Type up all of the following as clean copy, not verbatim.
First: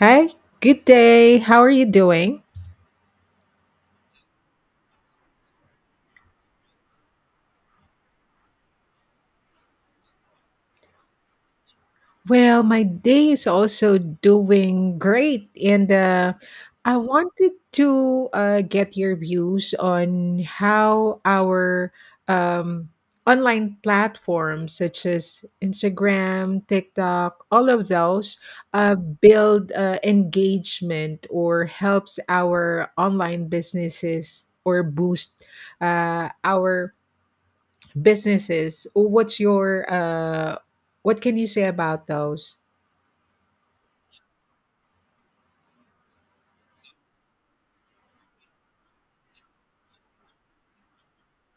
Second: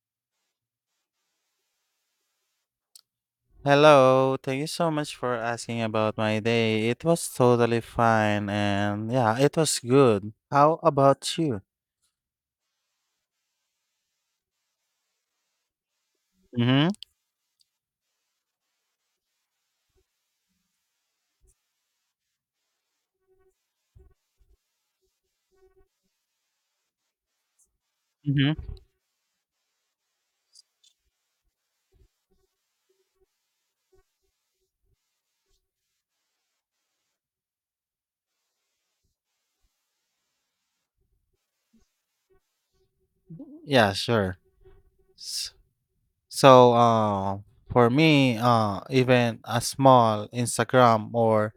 Hi, good day. How are you doing? Hello, thank you so much for asking about my day. It was totally fine and yeah, it was good. How about you? Well, my day is also doing great, and Mm-hmm. I wanted to get your views on how our um, online platforms, such as Instagram, TikTok, all of those, Mm-hmm. Build engagement or helps our online businesses or boost our businesses. What can you say about those? Yeah, sure. S- So, uh, for me, even a small Instagram or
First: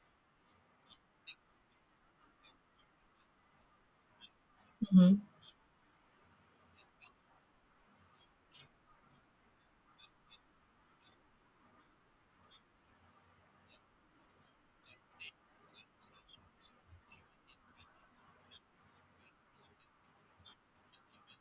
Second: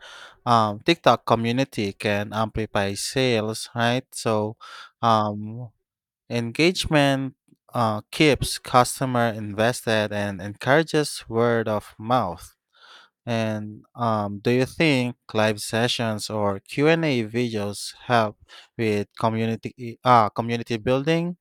TikTok community can amplify sales, right? So, Mhm. um, engagement keeps customer invested and encourages word of mouth. And do you think live sessions or Q&A videos help with community community building?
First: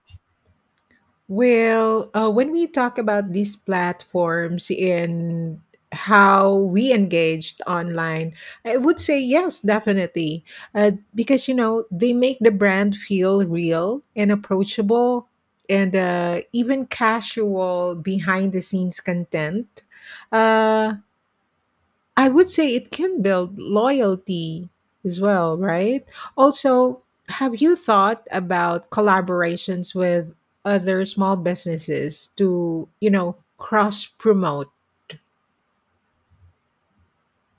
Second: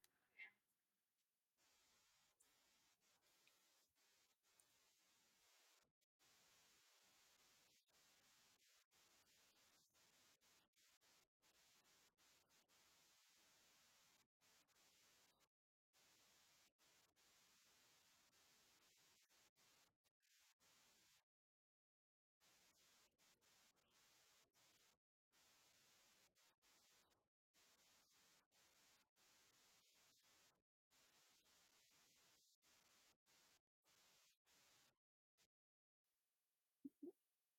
Well, when we talk about these platforms and how we engaged online, I would say yes, definitely. Because, they make the brand feel real and approachable and even casual behind the scenes content. Uh, I would say it can build loyalty as well, right? Also, have you thought about collaborations with other small businesses to cross promote?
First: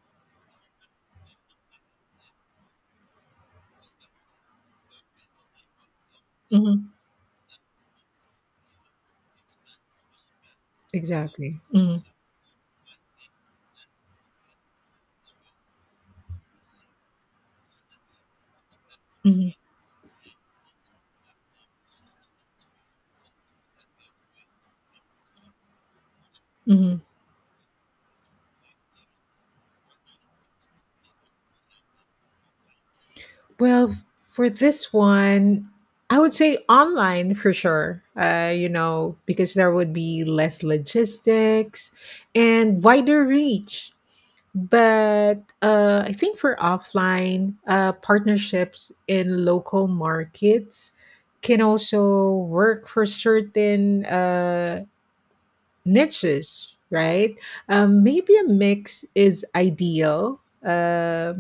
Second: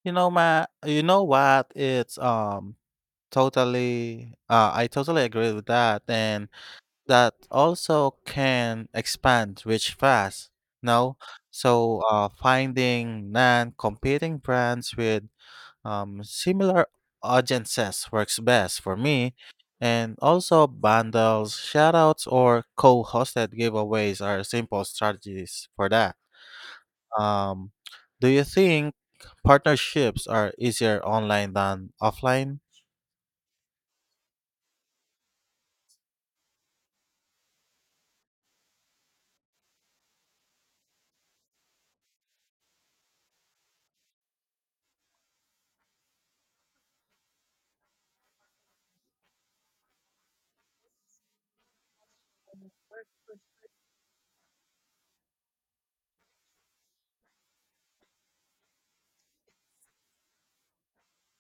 You know, ma, you know what? It's totally. I totally agree with that, and Mhm. that also can expand reach fast. No, Exactly. Mhm, so finding non-competing brands with similar audiences works best for me, mhm, and also bundles, shoutouts, or co-hosted giveaways are simple strategies for that. mhm. Um, do you think partnerships are easier online than offline? Well, for this one, I would say online for sure. Because there would be less logistics and wider reach. But I think for offline, partnerships in local markets can also work for certain niches, right? Maybe a mix is ideal.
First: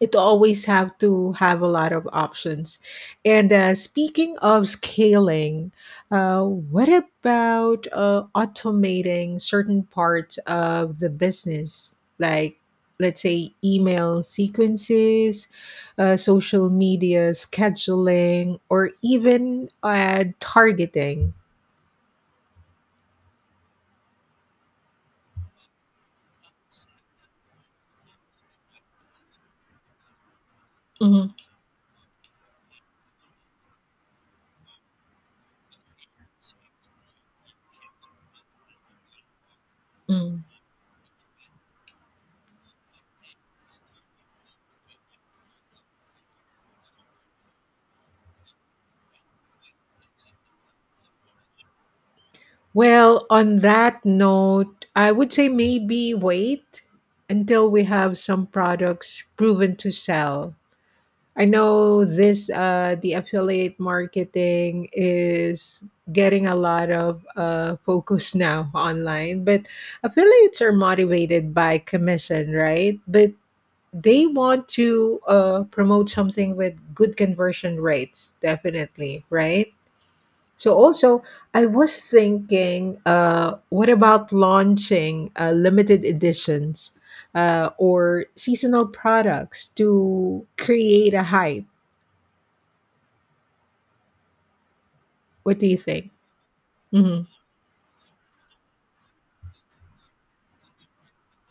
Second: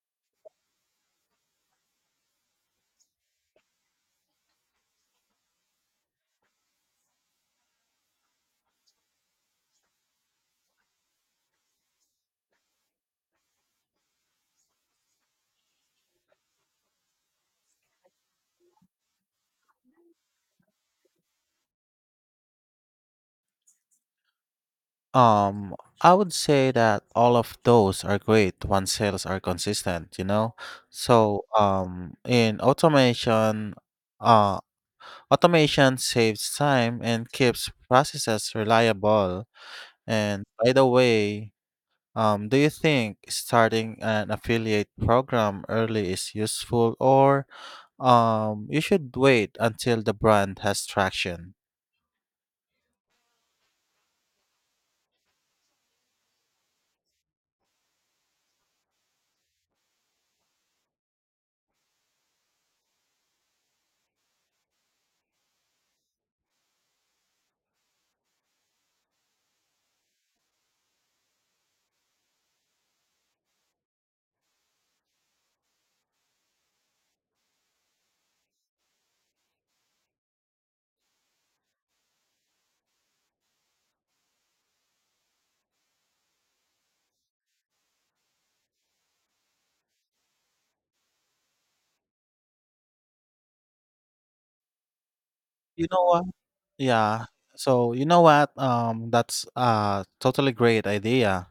It always have to have a lot of options. And speaking of scaling, what about automating certain parts of the business, like let's say email sequences, social media scheduling, or even targeting? Um, I would say that all of those are great when sales are consistent, you know? Mhm. So, in automation, uh, automation saves time and keeps processes reliable. And by the way, do you think starting an affiliate program early is useful or you should wait until the brand has traction? Well, on that note, I would say maybe wait until we have some products proven to sell. I know this the affiliate marketing is getting a lot of focus now online, but affiliates are motivated by commission, right? But they want to promote something with good conversion rates, definitely, right? So also, I was thinking, what about launching limited editions or seasonal products to create a hype? What do you You know think? what? Hmm. Yeah. So you know what? That's a totally great idea.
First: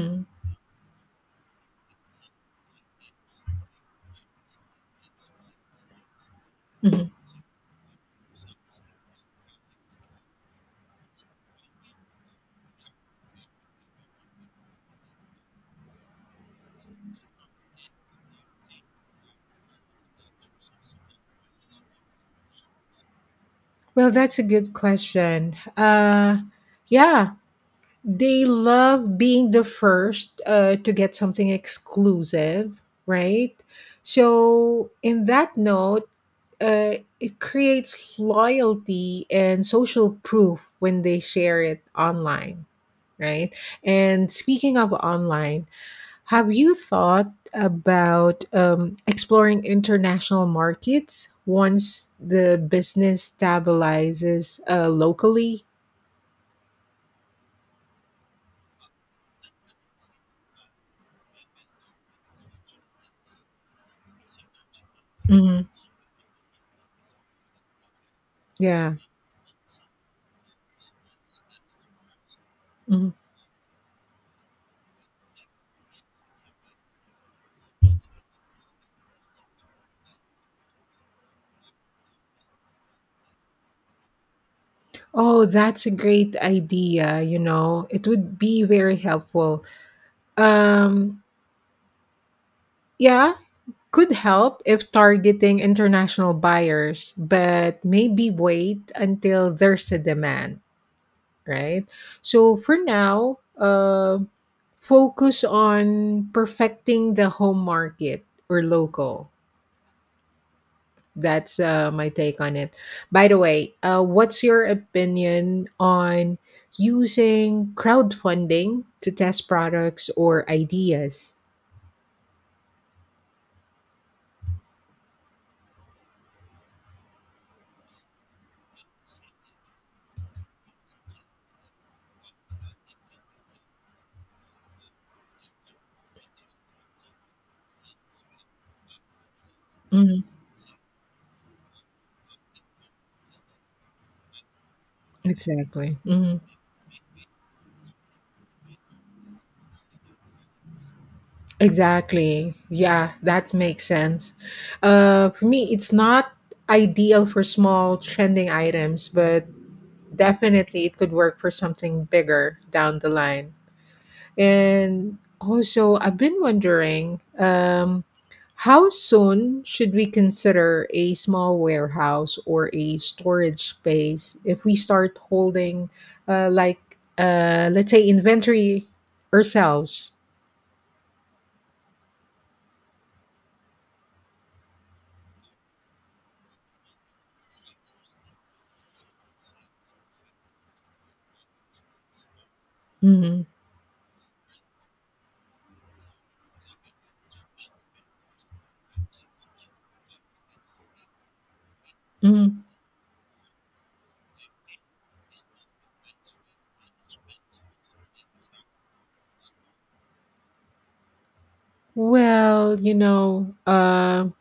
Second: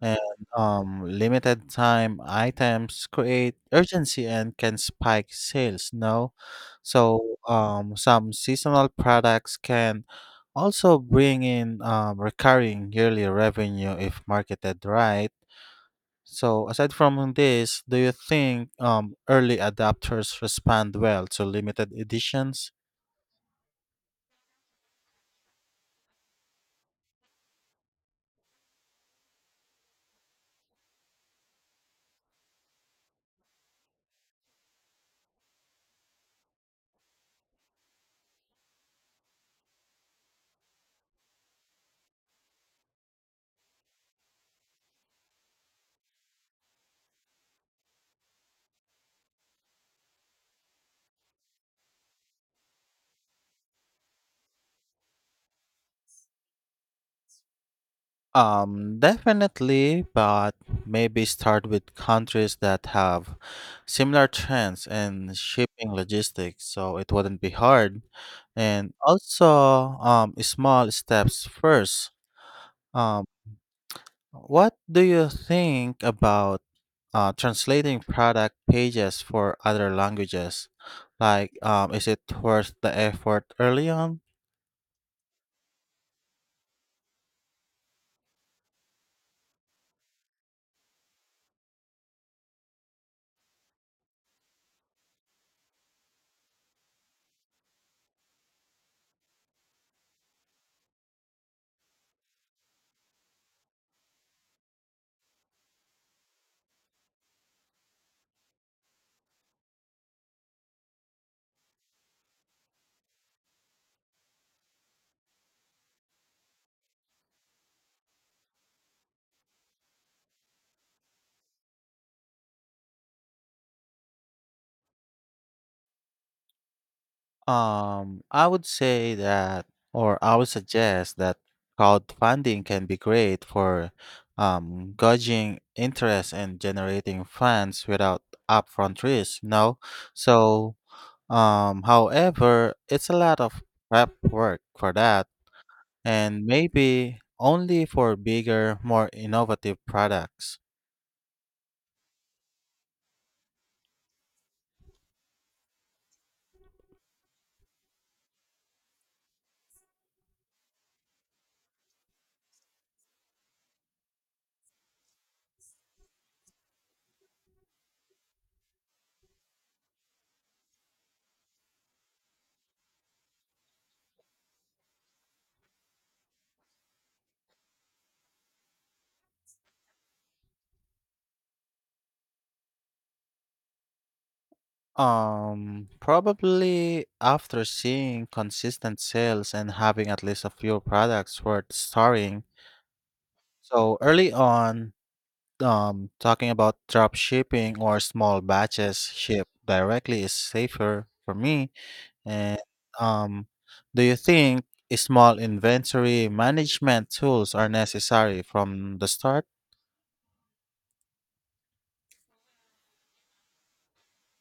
And limited time items create urgency and can spike sales. No, Hmm. so some seasonal products can also bring in recurring yearly revenue if marketed right. So aside from this, do you think early adopters respond well to limited editions? Well, that's a good question. Yeah, they love being the first to get something exclusive, right? So, in that note, it creates loyalty and social proof when they share it online, right? And speaking of online, have you thought about exploring international markets once the business stabilizes locally? Definitely, but maybe start with countries that have similar trends and Mhm. shipping logistics, so it wouldn't be hard. And Yeah. also, small steps first. Mhm. Um, what do you think about translating product pages for other languages? Like, is it worth the effort early on? Oh, that's a great idea. It would be very helpful. Um, yeah, could help if targeting international buyers, but maybe wait until there's a demand, right? So for now, focus on perfecting the home market or local. That's my take on it. By the way, what's your opinion on using crowdfunding to test products or ideas? I would say that, or I would suggest that crowdfunding can be great for gauging interest and generating funds without upfront risk, you know? Mhm, So, however, it's a lot of prep work for that, exactly. Mhm. and maybe only for bigger, more innovative products. Exactly. Yeah, that makes sense. For me, it's not ideal for small trending items, but definitely it could work for something bigger down the line. And also, I've been wondering how soon should we consider a small warehouse or a storage space if we start holding, like, let's say, inventory ourselves? Probably after seeing consistent sales and having at least a few products worth starting. Hmm. So early on, talking about drop shipping or small batches shipped directly is safer for me. Hmm. And um, do you think small inventory management tools are necessary from the start? Well,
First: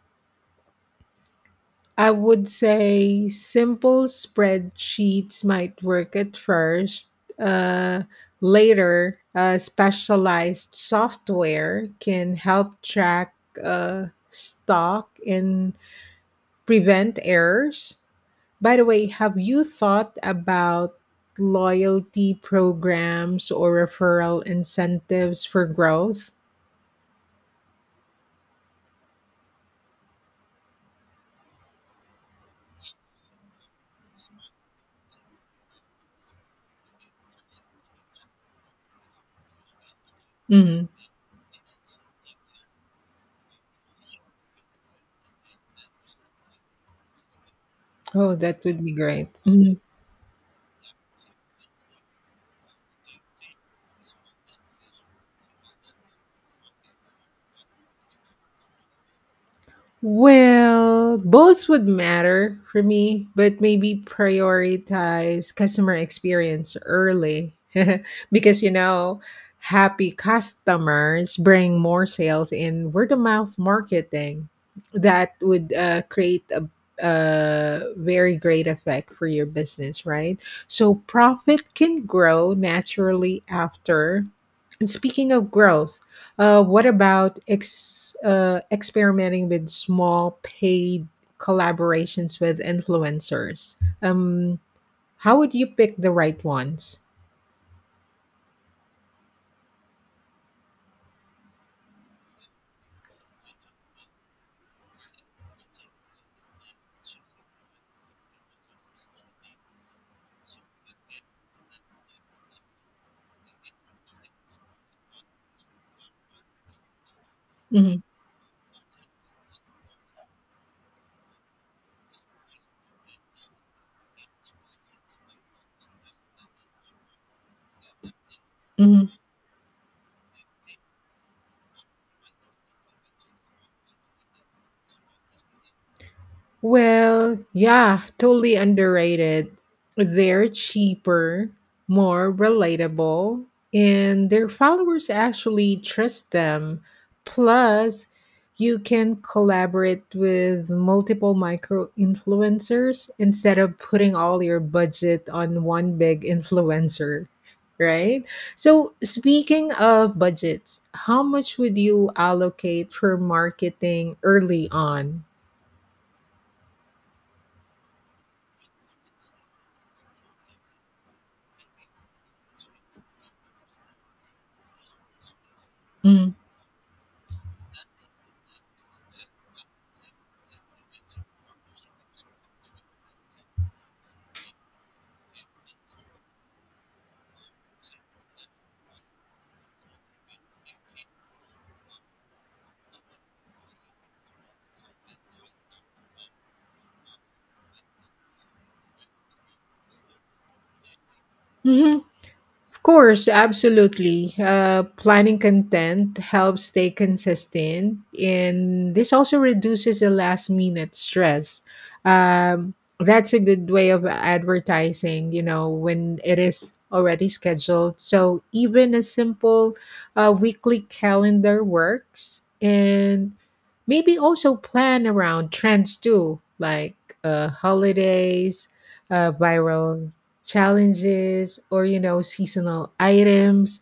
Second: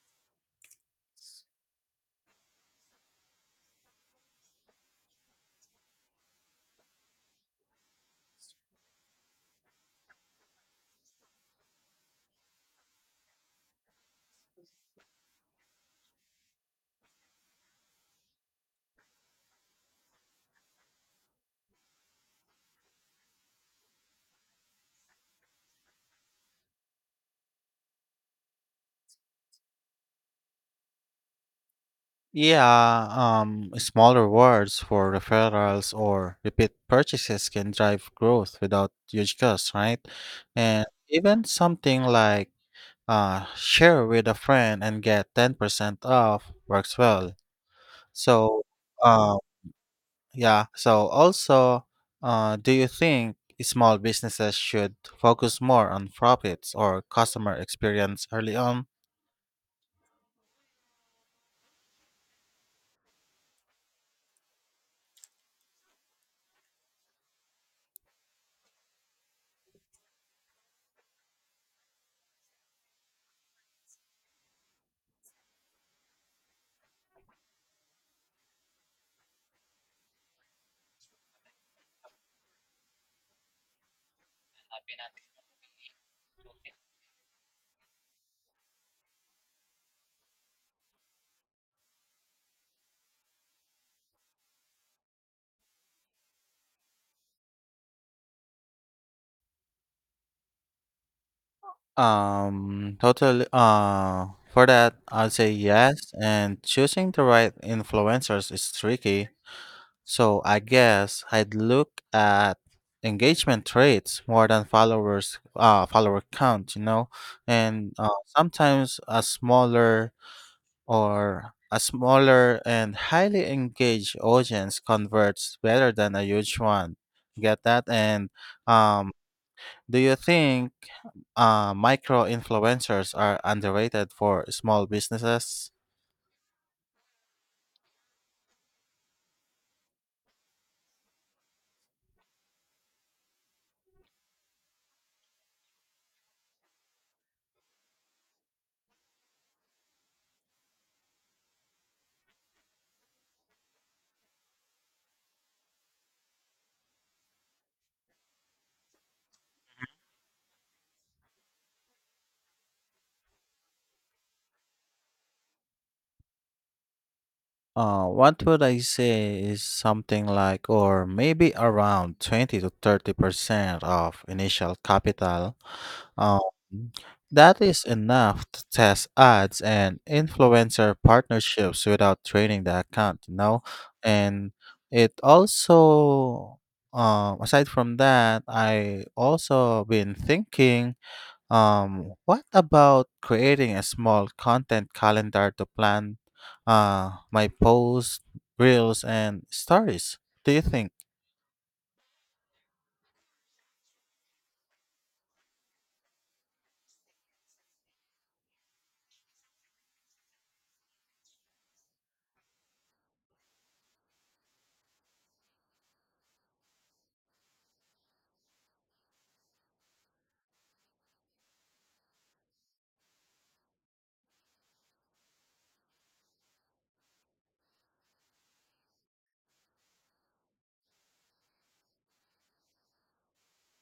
I would say simple spreadsheets might work at first. Uh, Later, specialized software can help track stock and prevent errors. By the way, have you thought about loyalty programs or referral incentives for growth? Yeah, smaller rewards for referrals or repeat purchases can drive growth without huge costs, right? And Mhm. even something like share with a friend and get 10% off works well. Oh, So, that would be great. uh, Mm-hmm. yeah, so also, do you think small businesses should focus more on profits or customer experience early on? Well, both would matter for me, but maybe prioritize customer experience early because happy customers bring more sales in word of mouth marketing. That would create a very great effect for your business, right? So profit can grow naturally after. And speaking of growth, what about experimenting with small paid collaborations with influencers? Um, how would you pick the right ones? Totally. For that, I'd say yes, and choosing the right influencers is tricky. So I guess I'd look at engagement traits more than followers, follower count, you know, and Hmm. Sometimes a smaller or a smaller and highly engaged audience converts better than a huge one. Get that? And um, do you think micro influencers are underrated for small businesses? Well, yeah, totally underrated. They're cheaper, more relatable, and their followers actually trust them. Plus, you can collaborate with multiple micro influencers instead of putting all your budget on one big influencer, right? So, speaking of budgets, how much would you allocate for marketing early on? What would I say is something like, or maybe around 20 to 30% of initial capital. Mm. Uh, that is enough to test ads and influencer partnerships without draining the account, you know? And it also, aside from that, I also been thinking what about creating a small content calendar to plan my posts, reels, and stories? Do you think? Of course, absolutely. Planning content helps stay consistent, and this also reduces the last minute stress. Um, that's a good way of advertising, when it is already scheduled. So even a simple weekly calendar works, and maybe also plan around trends too, like holidays, viral challenges or seasonal items,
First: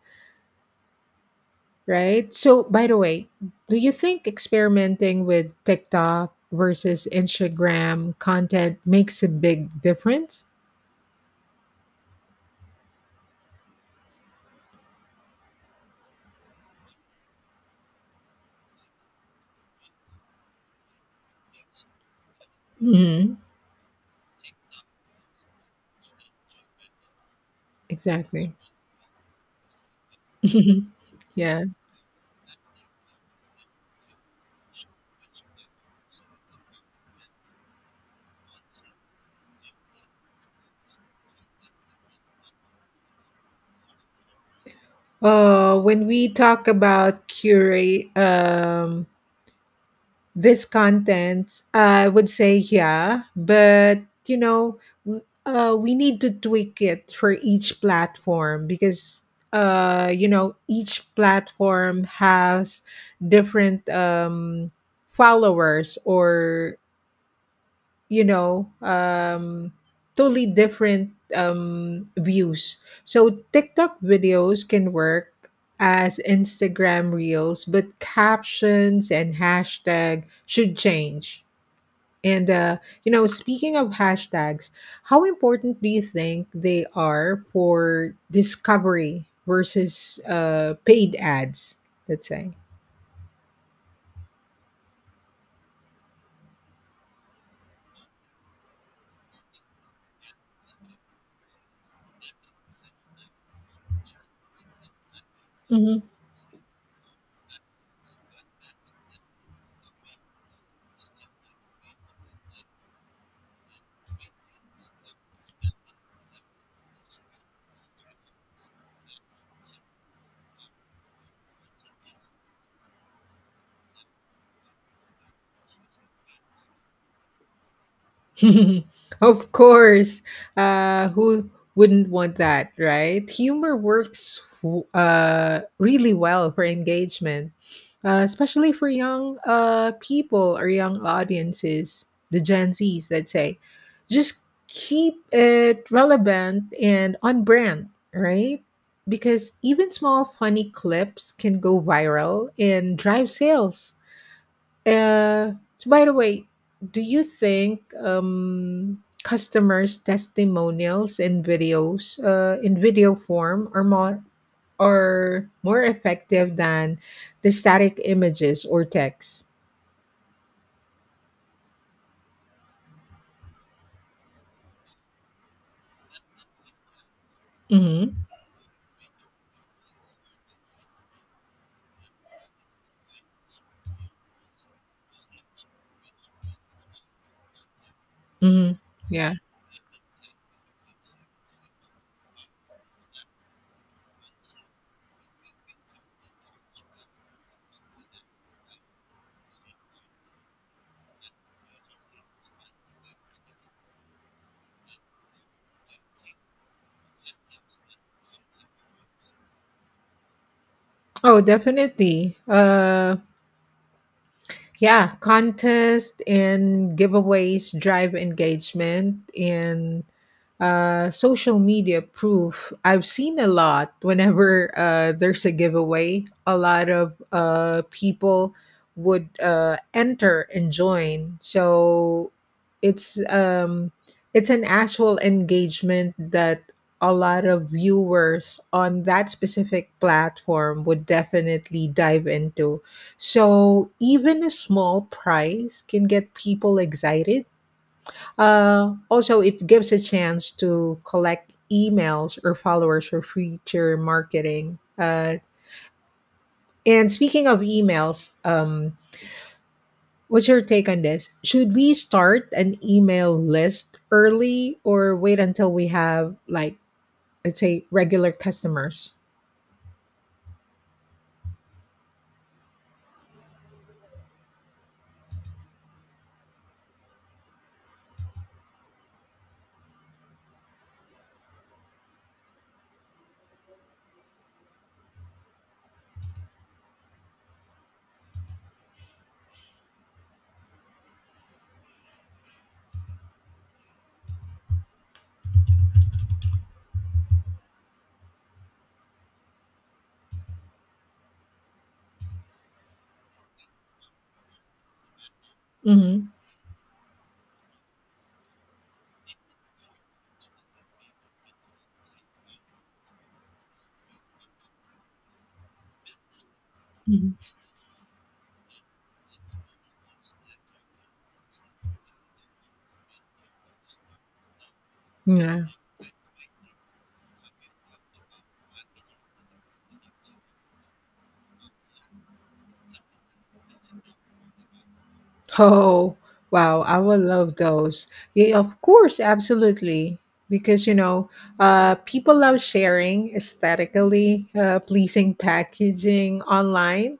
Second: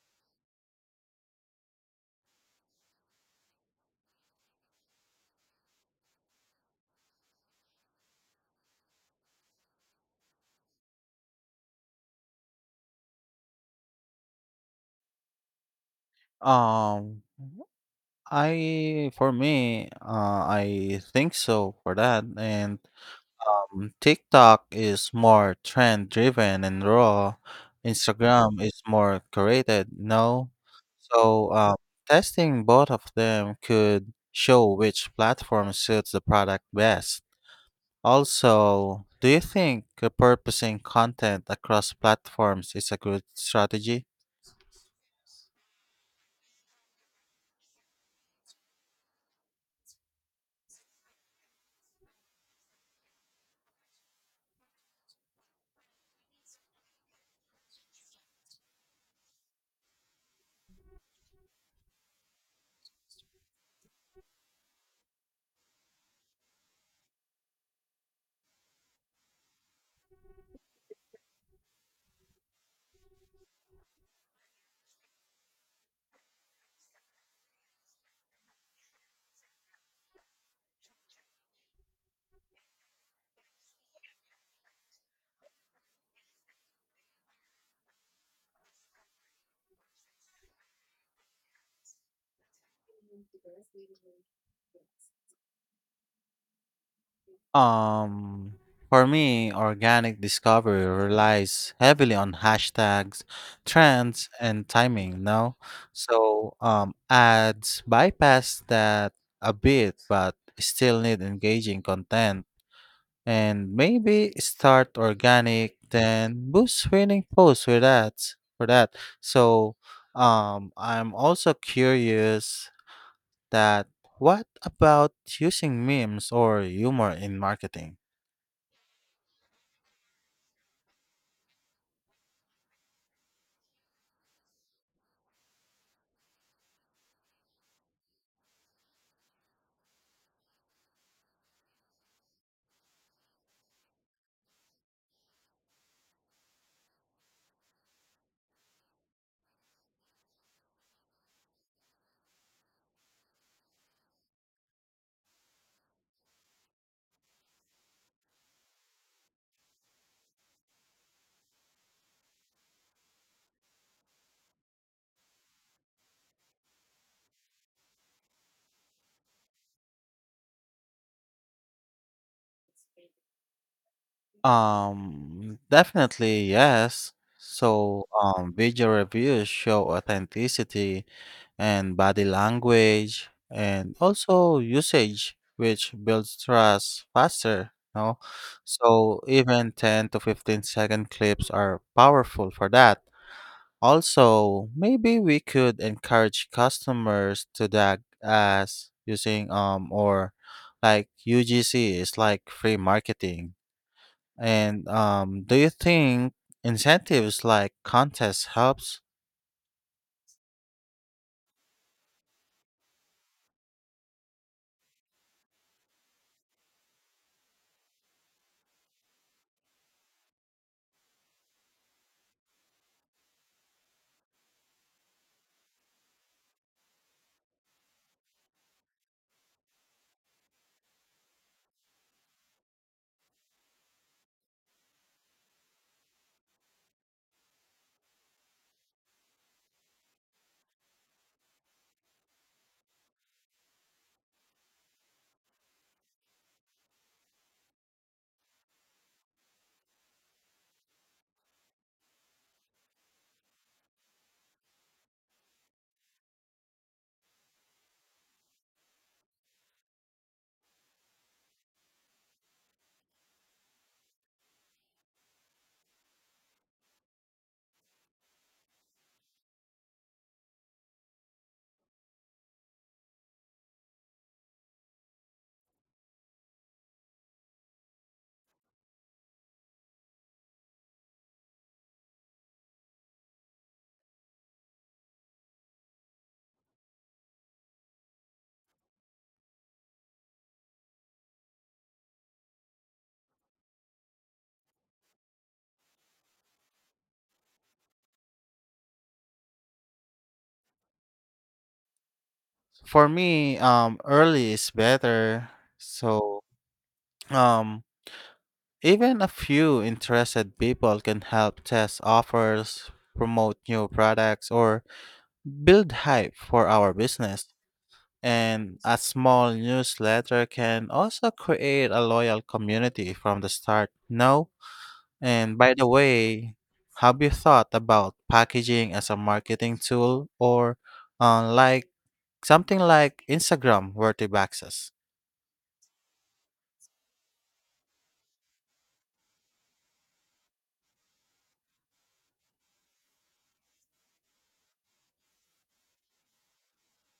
right? So, by the way, do you think experimenting with TikTok versus Instagram content makes a big difference? Um, I for me, I think so for that. And Hmm. TikTok is more trend driven and raw. Exactly. Instagram is more curated. No, so Yeah. Testing both of them could show which platform suits the product best. Also, do you think repurposing content across platforms is a good strategy? When we talk about curate this content, I would say yeah, but you know we need to tweak it for each platform because each platform has different followers, or you know um totally different views. So TikTok videos can work as Instagram reels, but captions and hashtag should change. And speaking of hashtags, how important do you think they are for discovery versus paid ads, let's say? Um, for me, organic discovery relies heavily on hashtags, trends, and timing, no? So, ads bypass that a bit, but still need engaging content. And maybe start organic then boost winning posts with that for that. So I'm also curious that what about using memes or humor in marketing? Of course. Who wouldn't want that, right? Humor works really well for engagement, especially for young people or young audiences, the Gen Zs, let's say. Just keep it relevant and on brand, right? Because even small funny clips can go viral and drive sales. So, by the way, do you think customers' testimonials in videos, in video form, are more effective than the static images or text? Definitely yes. So Mm-hmm. Video reviews show authenticity and body language and also usage, which builds trust faster, no? Mm-hmm. So Yeah. even 10 to 15 second clips are powerful for that. Also, maybe we could encourage customers to tag as using or like UGC is like free marketing. And do you think incentives like contests helps? Oh, definitely. Yeah, contests and giveaways drive engagement and social media proof. I've seen a lot whenever there's a giveaway, a lot of people would enter and join. So it's um, it's an actual engagement that a lot of viewers on that specific platform would definitely dive into. So even a small prize can get people excited. Also, it gives a chance to collect emails or followers for future marketing. And speaking of emails, what's your take on this? Should we start an email list early or wait until we have, like, I'd say, regular customers. For me, early is better. Mhm. So, um, even a few interested people can help test offers, promote new products, or build hype for our Mhm. business. And a small newsletter can also create a loyal community from the start. No? And Yeah. by the way, have you thought about packaging as a marketing tool or like something like Instagram worthy boxes? Oh, wow. I will love those. Yeah, of course, absolutely. Because, people love sharing aesthetically pleasing packaging online.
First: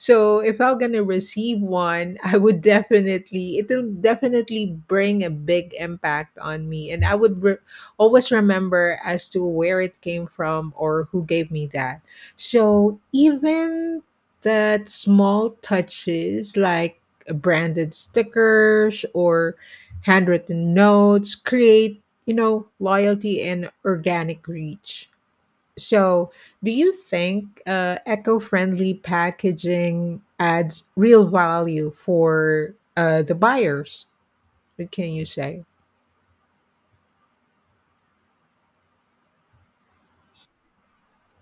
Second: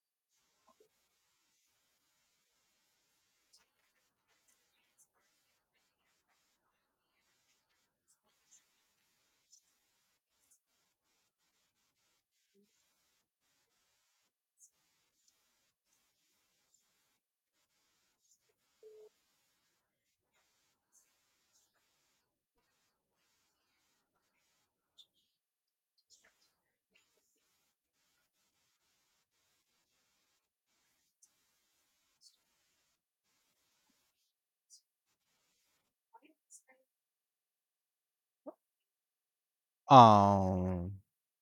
So if I'm going to receive one, it'll definitely bring a big impact on me. And I would always remember as to where it came from or who gave me that. So even that small touches like branded stickers or handwritten notes create loyalty and organic reach. So do you think eco-friendly packaging adds real value for the buyers? What can you say? Um,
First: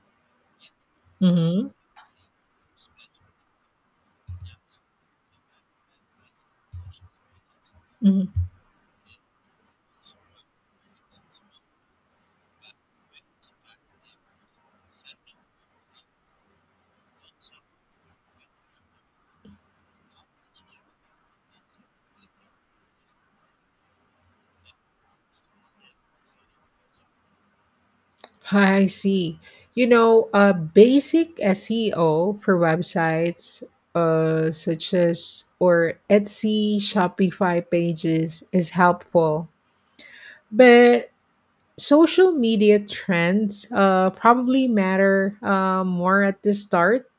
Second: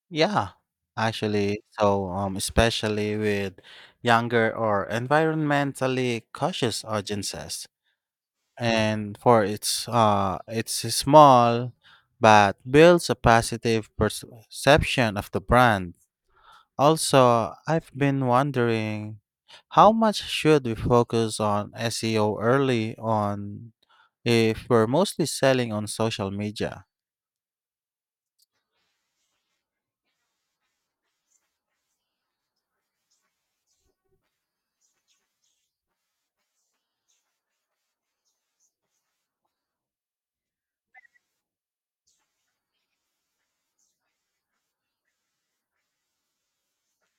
yeah, actually, Hmm. so especially with younger or environmentally cautious audiences, and for its it's small, but builds a positive perception of the brand. Also, I've been wondering how much should we focus on SEO early on if we're mostly selling on social media. I see. Basic SEO for websites such as or Etsy, Shopify pages is helpful, but social media trends probably matter more at the start.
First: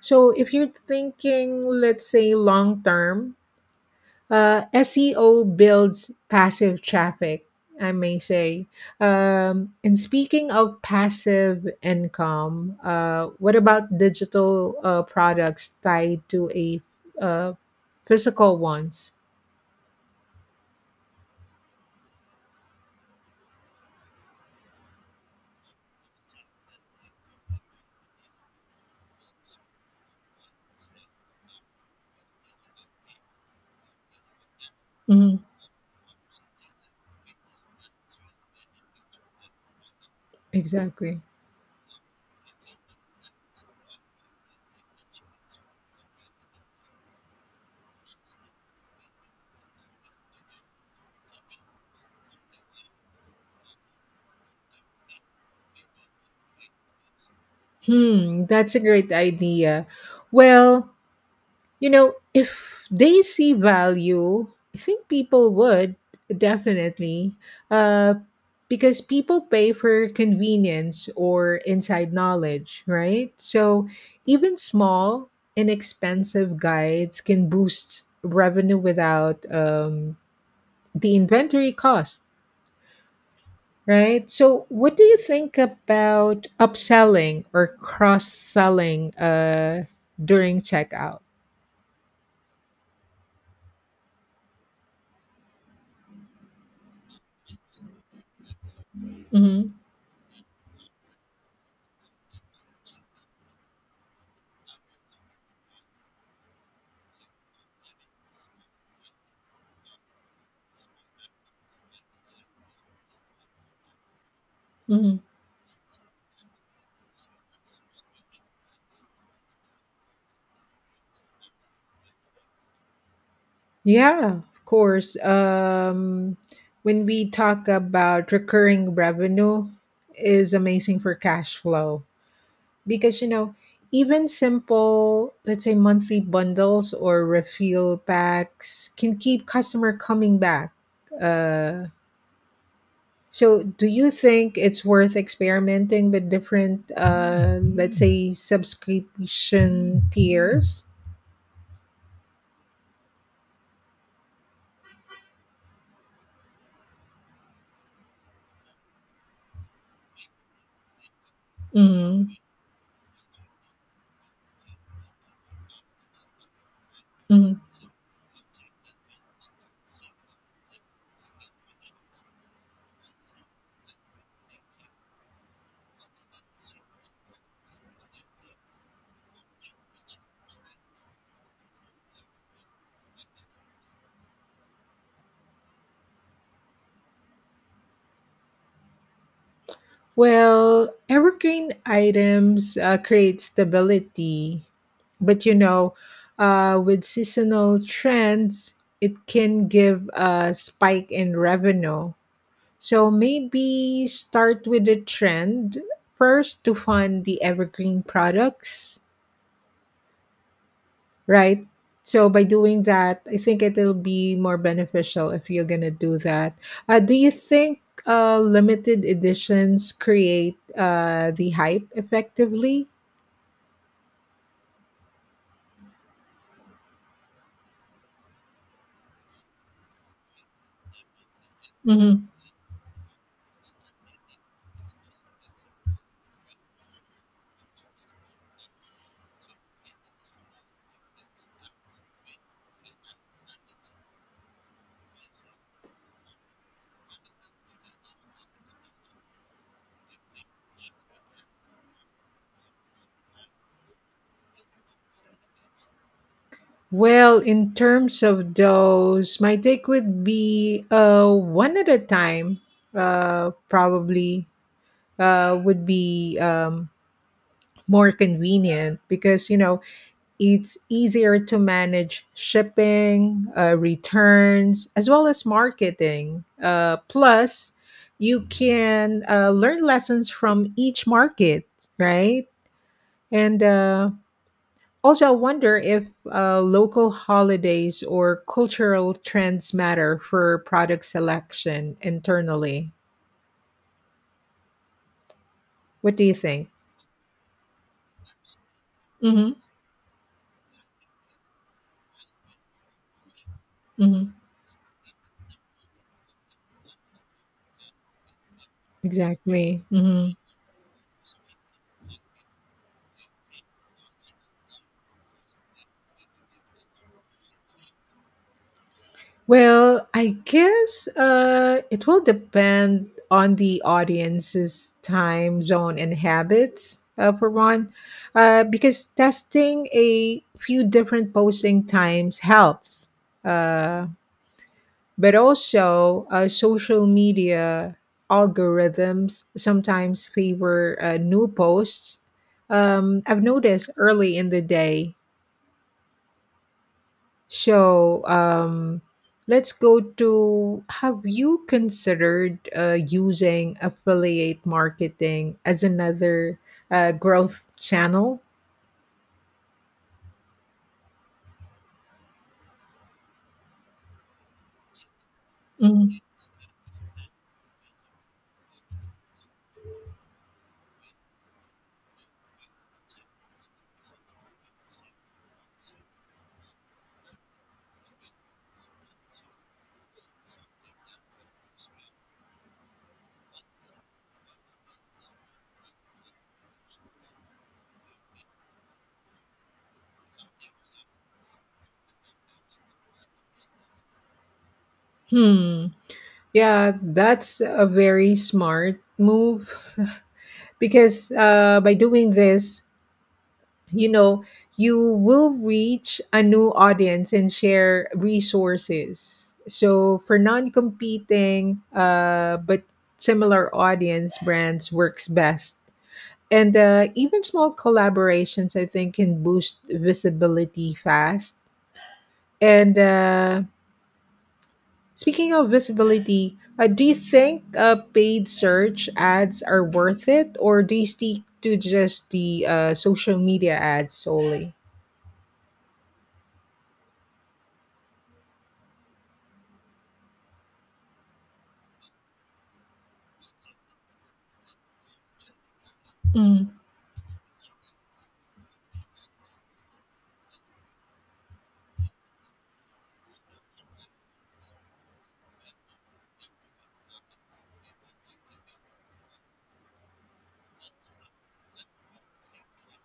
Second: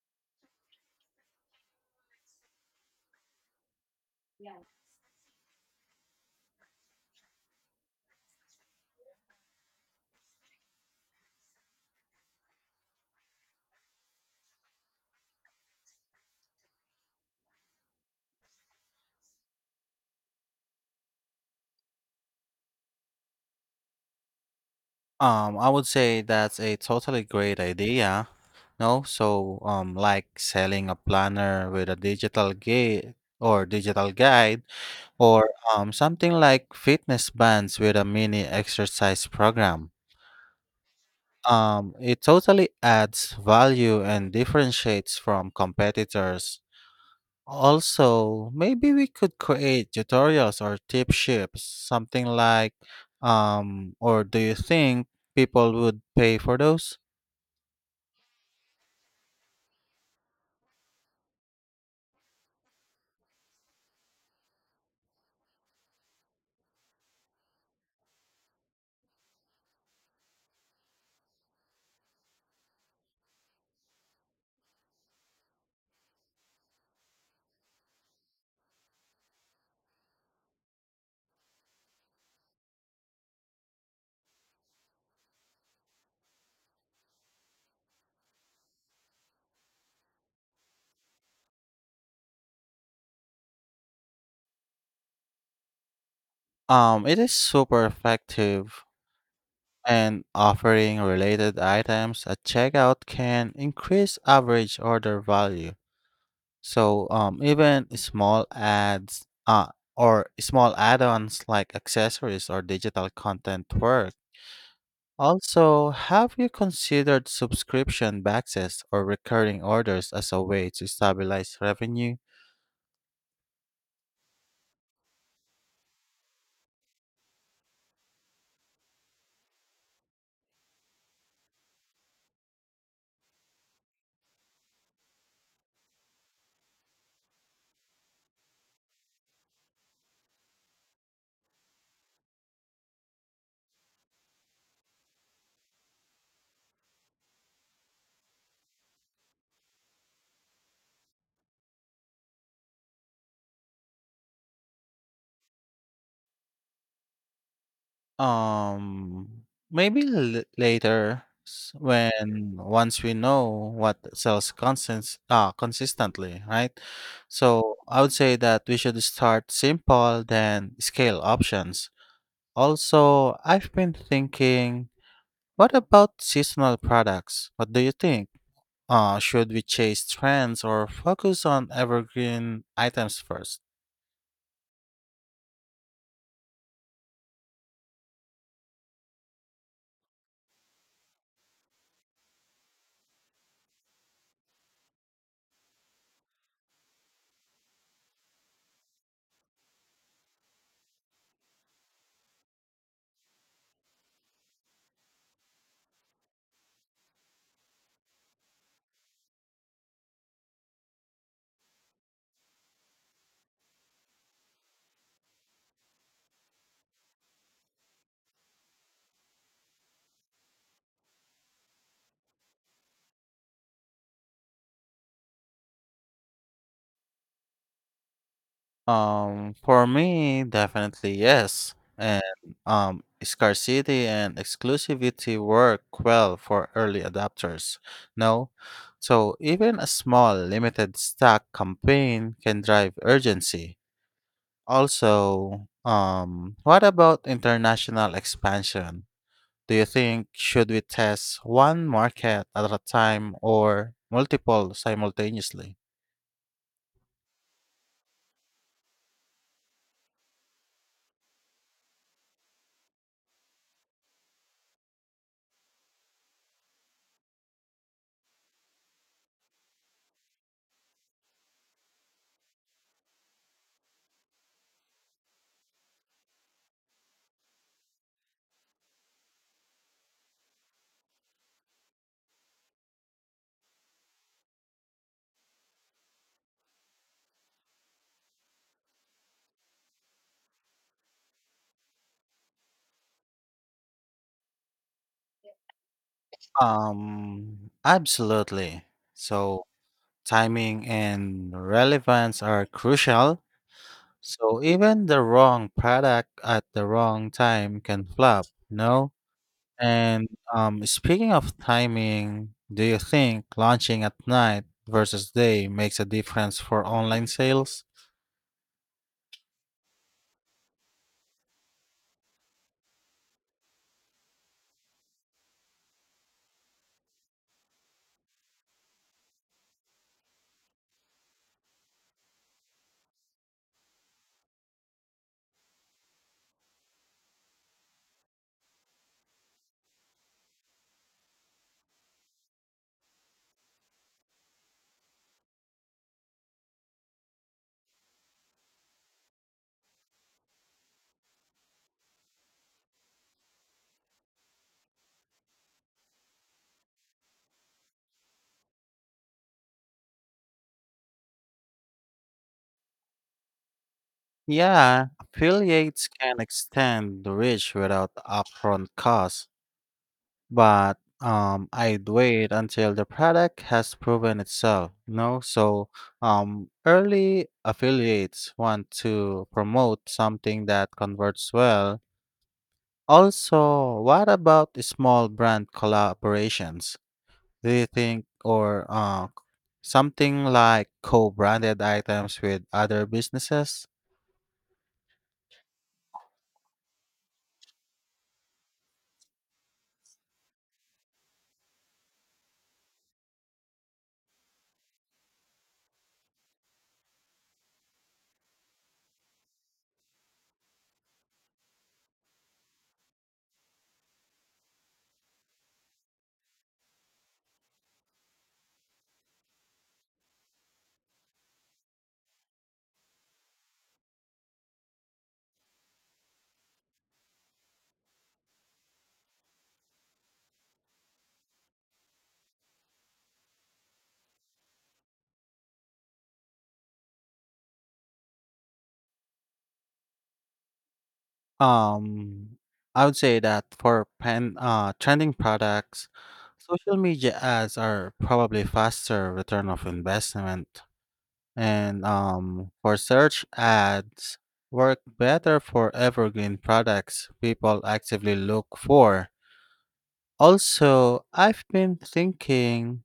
So if you're thinking, let's say, long term, SEO builds passive traffic, I may say. And speaking of passive income, what about digital products tied to a uh, physical ones? I would say that's a totally great idea. No, so like selling a planner with a digital guide, Mhm, or something like fitness bands with a mini exercise program. exactly. It totally adds value and differentiates from competitors. Also, maybe we could create tutorials or tip sheets, something like, or do you think people would pay for those? Hmm, that's a great idea. Well, if they see value, I think people would definitely, uh, because people pay for convenience or inside knowledge, right? So even small, inexpensive guides can boost revenue without the inventory cost, right? So, what do you think about upselling or cross selling during checkout? It is super effective, Mm-hmm. and offering related items at checkout can increase average order value. So, even small ads, or small add-ons like accessories or digital content work. Mm-hmm. Also, have you considered subscription boxes or recurring orders as a way to stabilize revenue? Yeah, of course. When we talk about recurring revenue is amazing for cash flow because even simple, let's say, monthly bundles or refill packs can keep customer coming back. Uh, so do you think it's worth experimenting with different let's say subscription tiers? Um, Maybe Mm-hmm. when once we know what consistently, right? Mm-hmm. So I would say that we should start simple, then scale options. Also, I've been thinking, what about seasonal products? What do you think? Should we chase trends or focus on evergreen items first? Well, evergreen items create stability, but with seasonal trends, it can give a spike in revenue. So maybe start with a trend first to fund the evergreen products, right? So by doing that, I think it'll be more beneficial if you're gonna do that. Do you think limited editions create the hype effectively? For me, definitely yes. And Hmm. Scarcity and exclusivity work well for early adopters. No? So even a small limited stock campaign can drive urgency. Also, what about international expansion? Do you think should we test one market at a time or multiple simultaneously? Well, in terms of those, my take would be one at a time, probably would be more convenient because, it's easier to manage shipping, returns, as well as marketing. Plus, you can learn lessons from each market, right? And also, I wonder if local holidays or cultural trends matter for product selection internally. What do you think? Absolutely. Mm-hmm. So timing and relevance are crucial, Mm-hmm. so even the wrong product at the wrong time can flop, no? Exactly. And Mm-hmm. Speaking of timing, do you think launching at night versus day makes a difference for online sales? Well, I guess it will depend on the audience's time zone and habits, for one, because testing a few different posting times helps. Uh, but also, social media algorithms sometimes favor new posts. I've noticed early in the day. So, let's go to have you considered using affiliate marketing as another growth channel? Yeah, affiliates can extend the reach without upfront costs. But I'd wait until the product has proven itself. You know, so early affiliates want to promote something that converts well. Also, what about the small brand collaborations? Do you think, or something like co-branded items with other businesses? Hmm. Yeah, that's a very smart move because by doing this, you know you will reach a new audience and share resources. So for non-competing but similar audience brands works best. And even small collaborations, I think, can boost visibility fast. And speaking of visibility, do you think paid search ads are worth it, or do you stick to just the social media ads solely? Um, I would say that for pen trending products, Mm. social media ads are probably faster return of investment, and for search ads work better for evergreen products people actively look for. Also, I've been thinking,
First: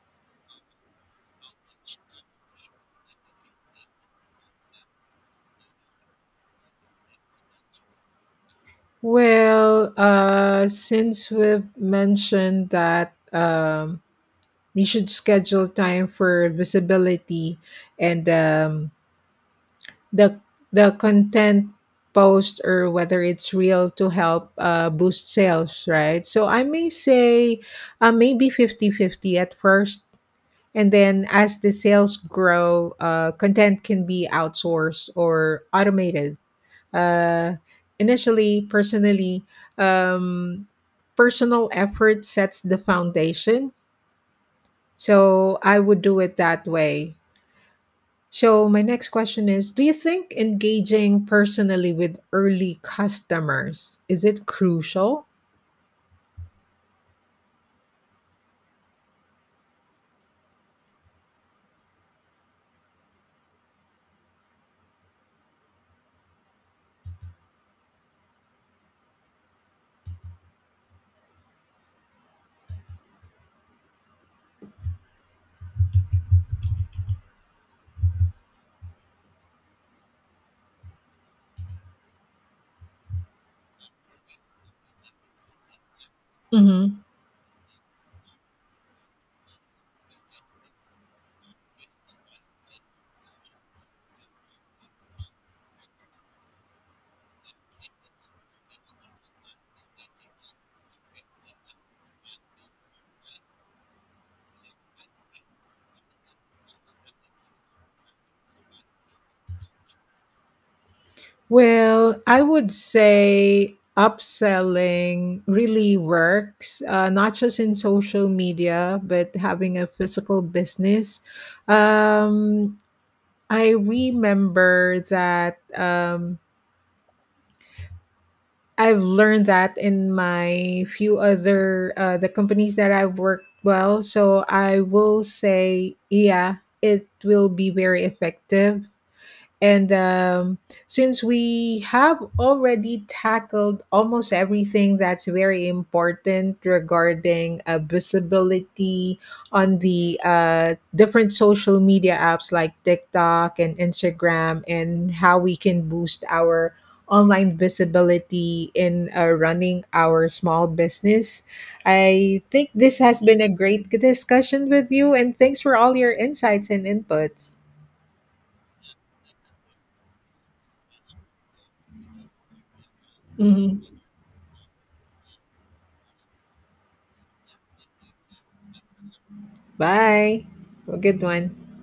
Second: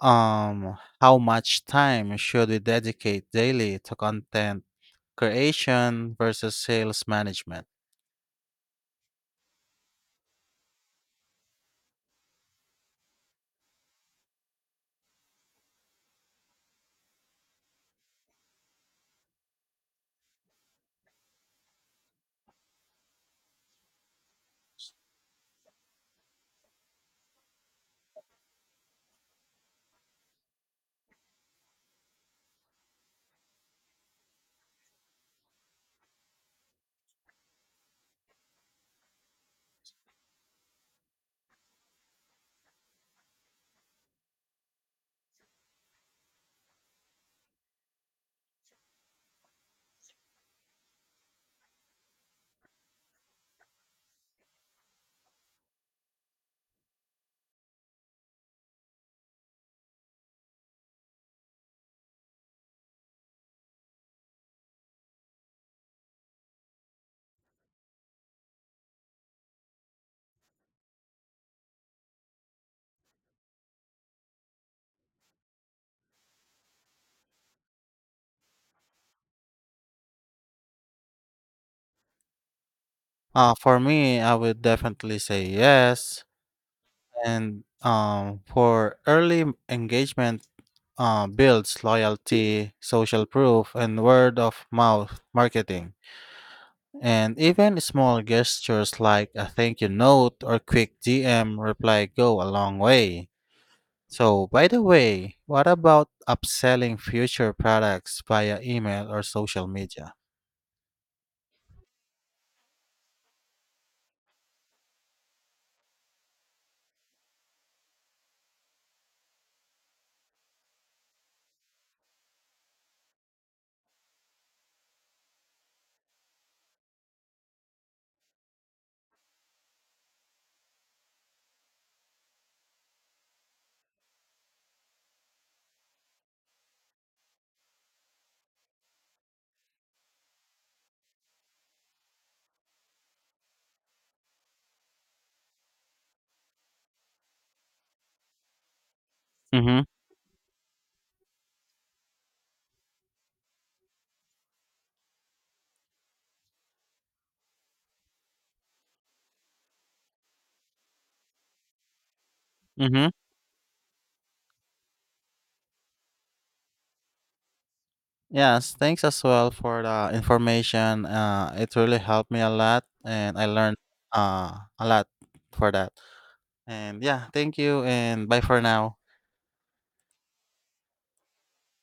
how much time should we dedicate daily to content creation versus sales management? Well, since we've mentioned that we should schedule time for visibility and the the content post or whether it's real to help boost sales, right? So I may say maybe 50-50 at first. And then as the sales grow, content can be outsourced or automated uh, initially, personally, um, personal effort sets the foundation. So I would do it that way. So my next question is, do you think engaging personally with early customers, is it crucial? For me, I would definitely say yes. Mhm. And for engagement, builds loyalty, social proof, and word of mouth marketing. And even small gestures like a thank you note or quick DM reply go a long way. So, by the way, what about upselling future products via email or social media? Well, I would say upselling really works, not just in social media, but having a physical business. Um, I remember that I've learned that in my few other the companies that I've worked well. So I will say, yeah, it will be very effective. And since we have already tackled almost everything that's very important regarding visibility on Mm-hmm. the different social media apps like TikTok and Instagram, and how we can boost our online visibility in running our small business, I think this has been a great discussion with you, and thanks for all your insights and inputs. Yes, thanks as well for the information. It really helped me a lot, and I learned Mhm. uh, a lot for that. And yeah, thank you, and bye for now. Bye. Have a good one.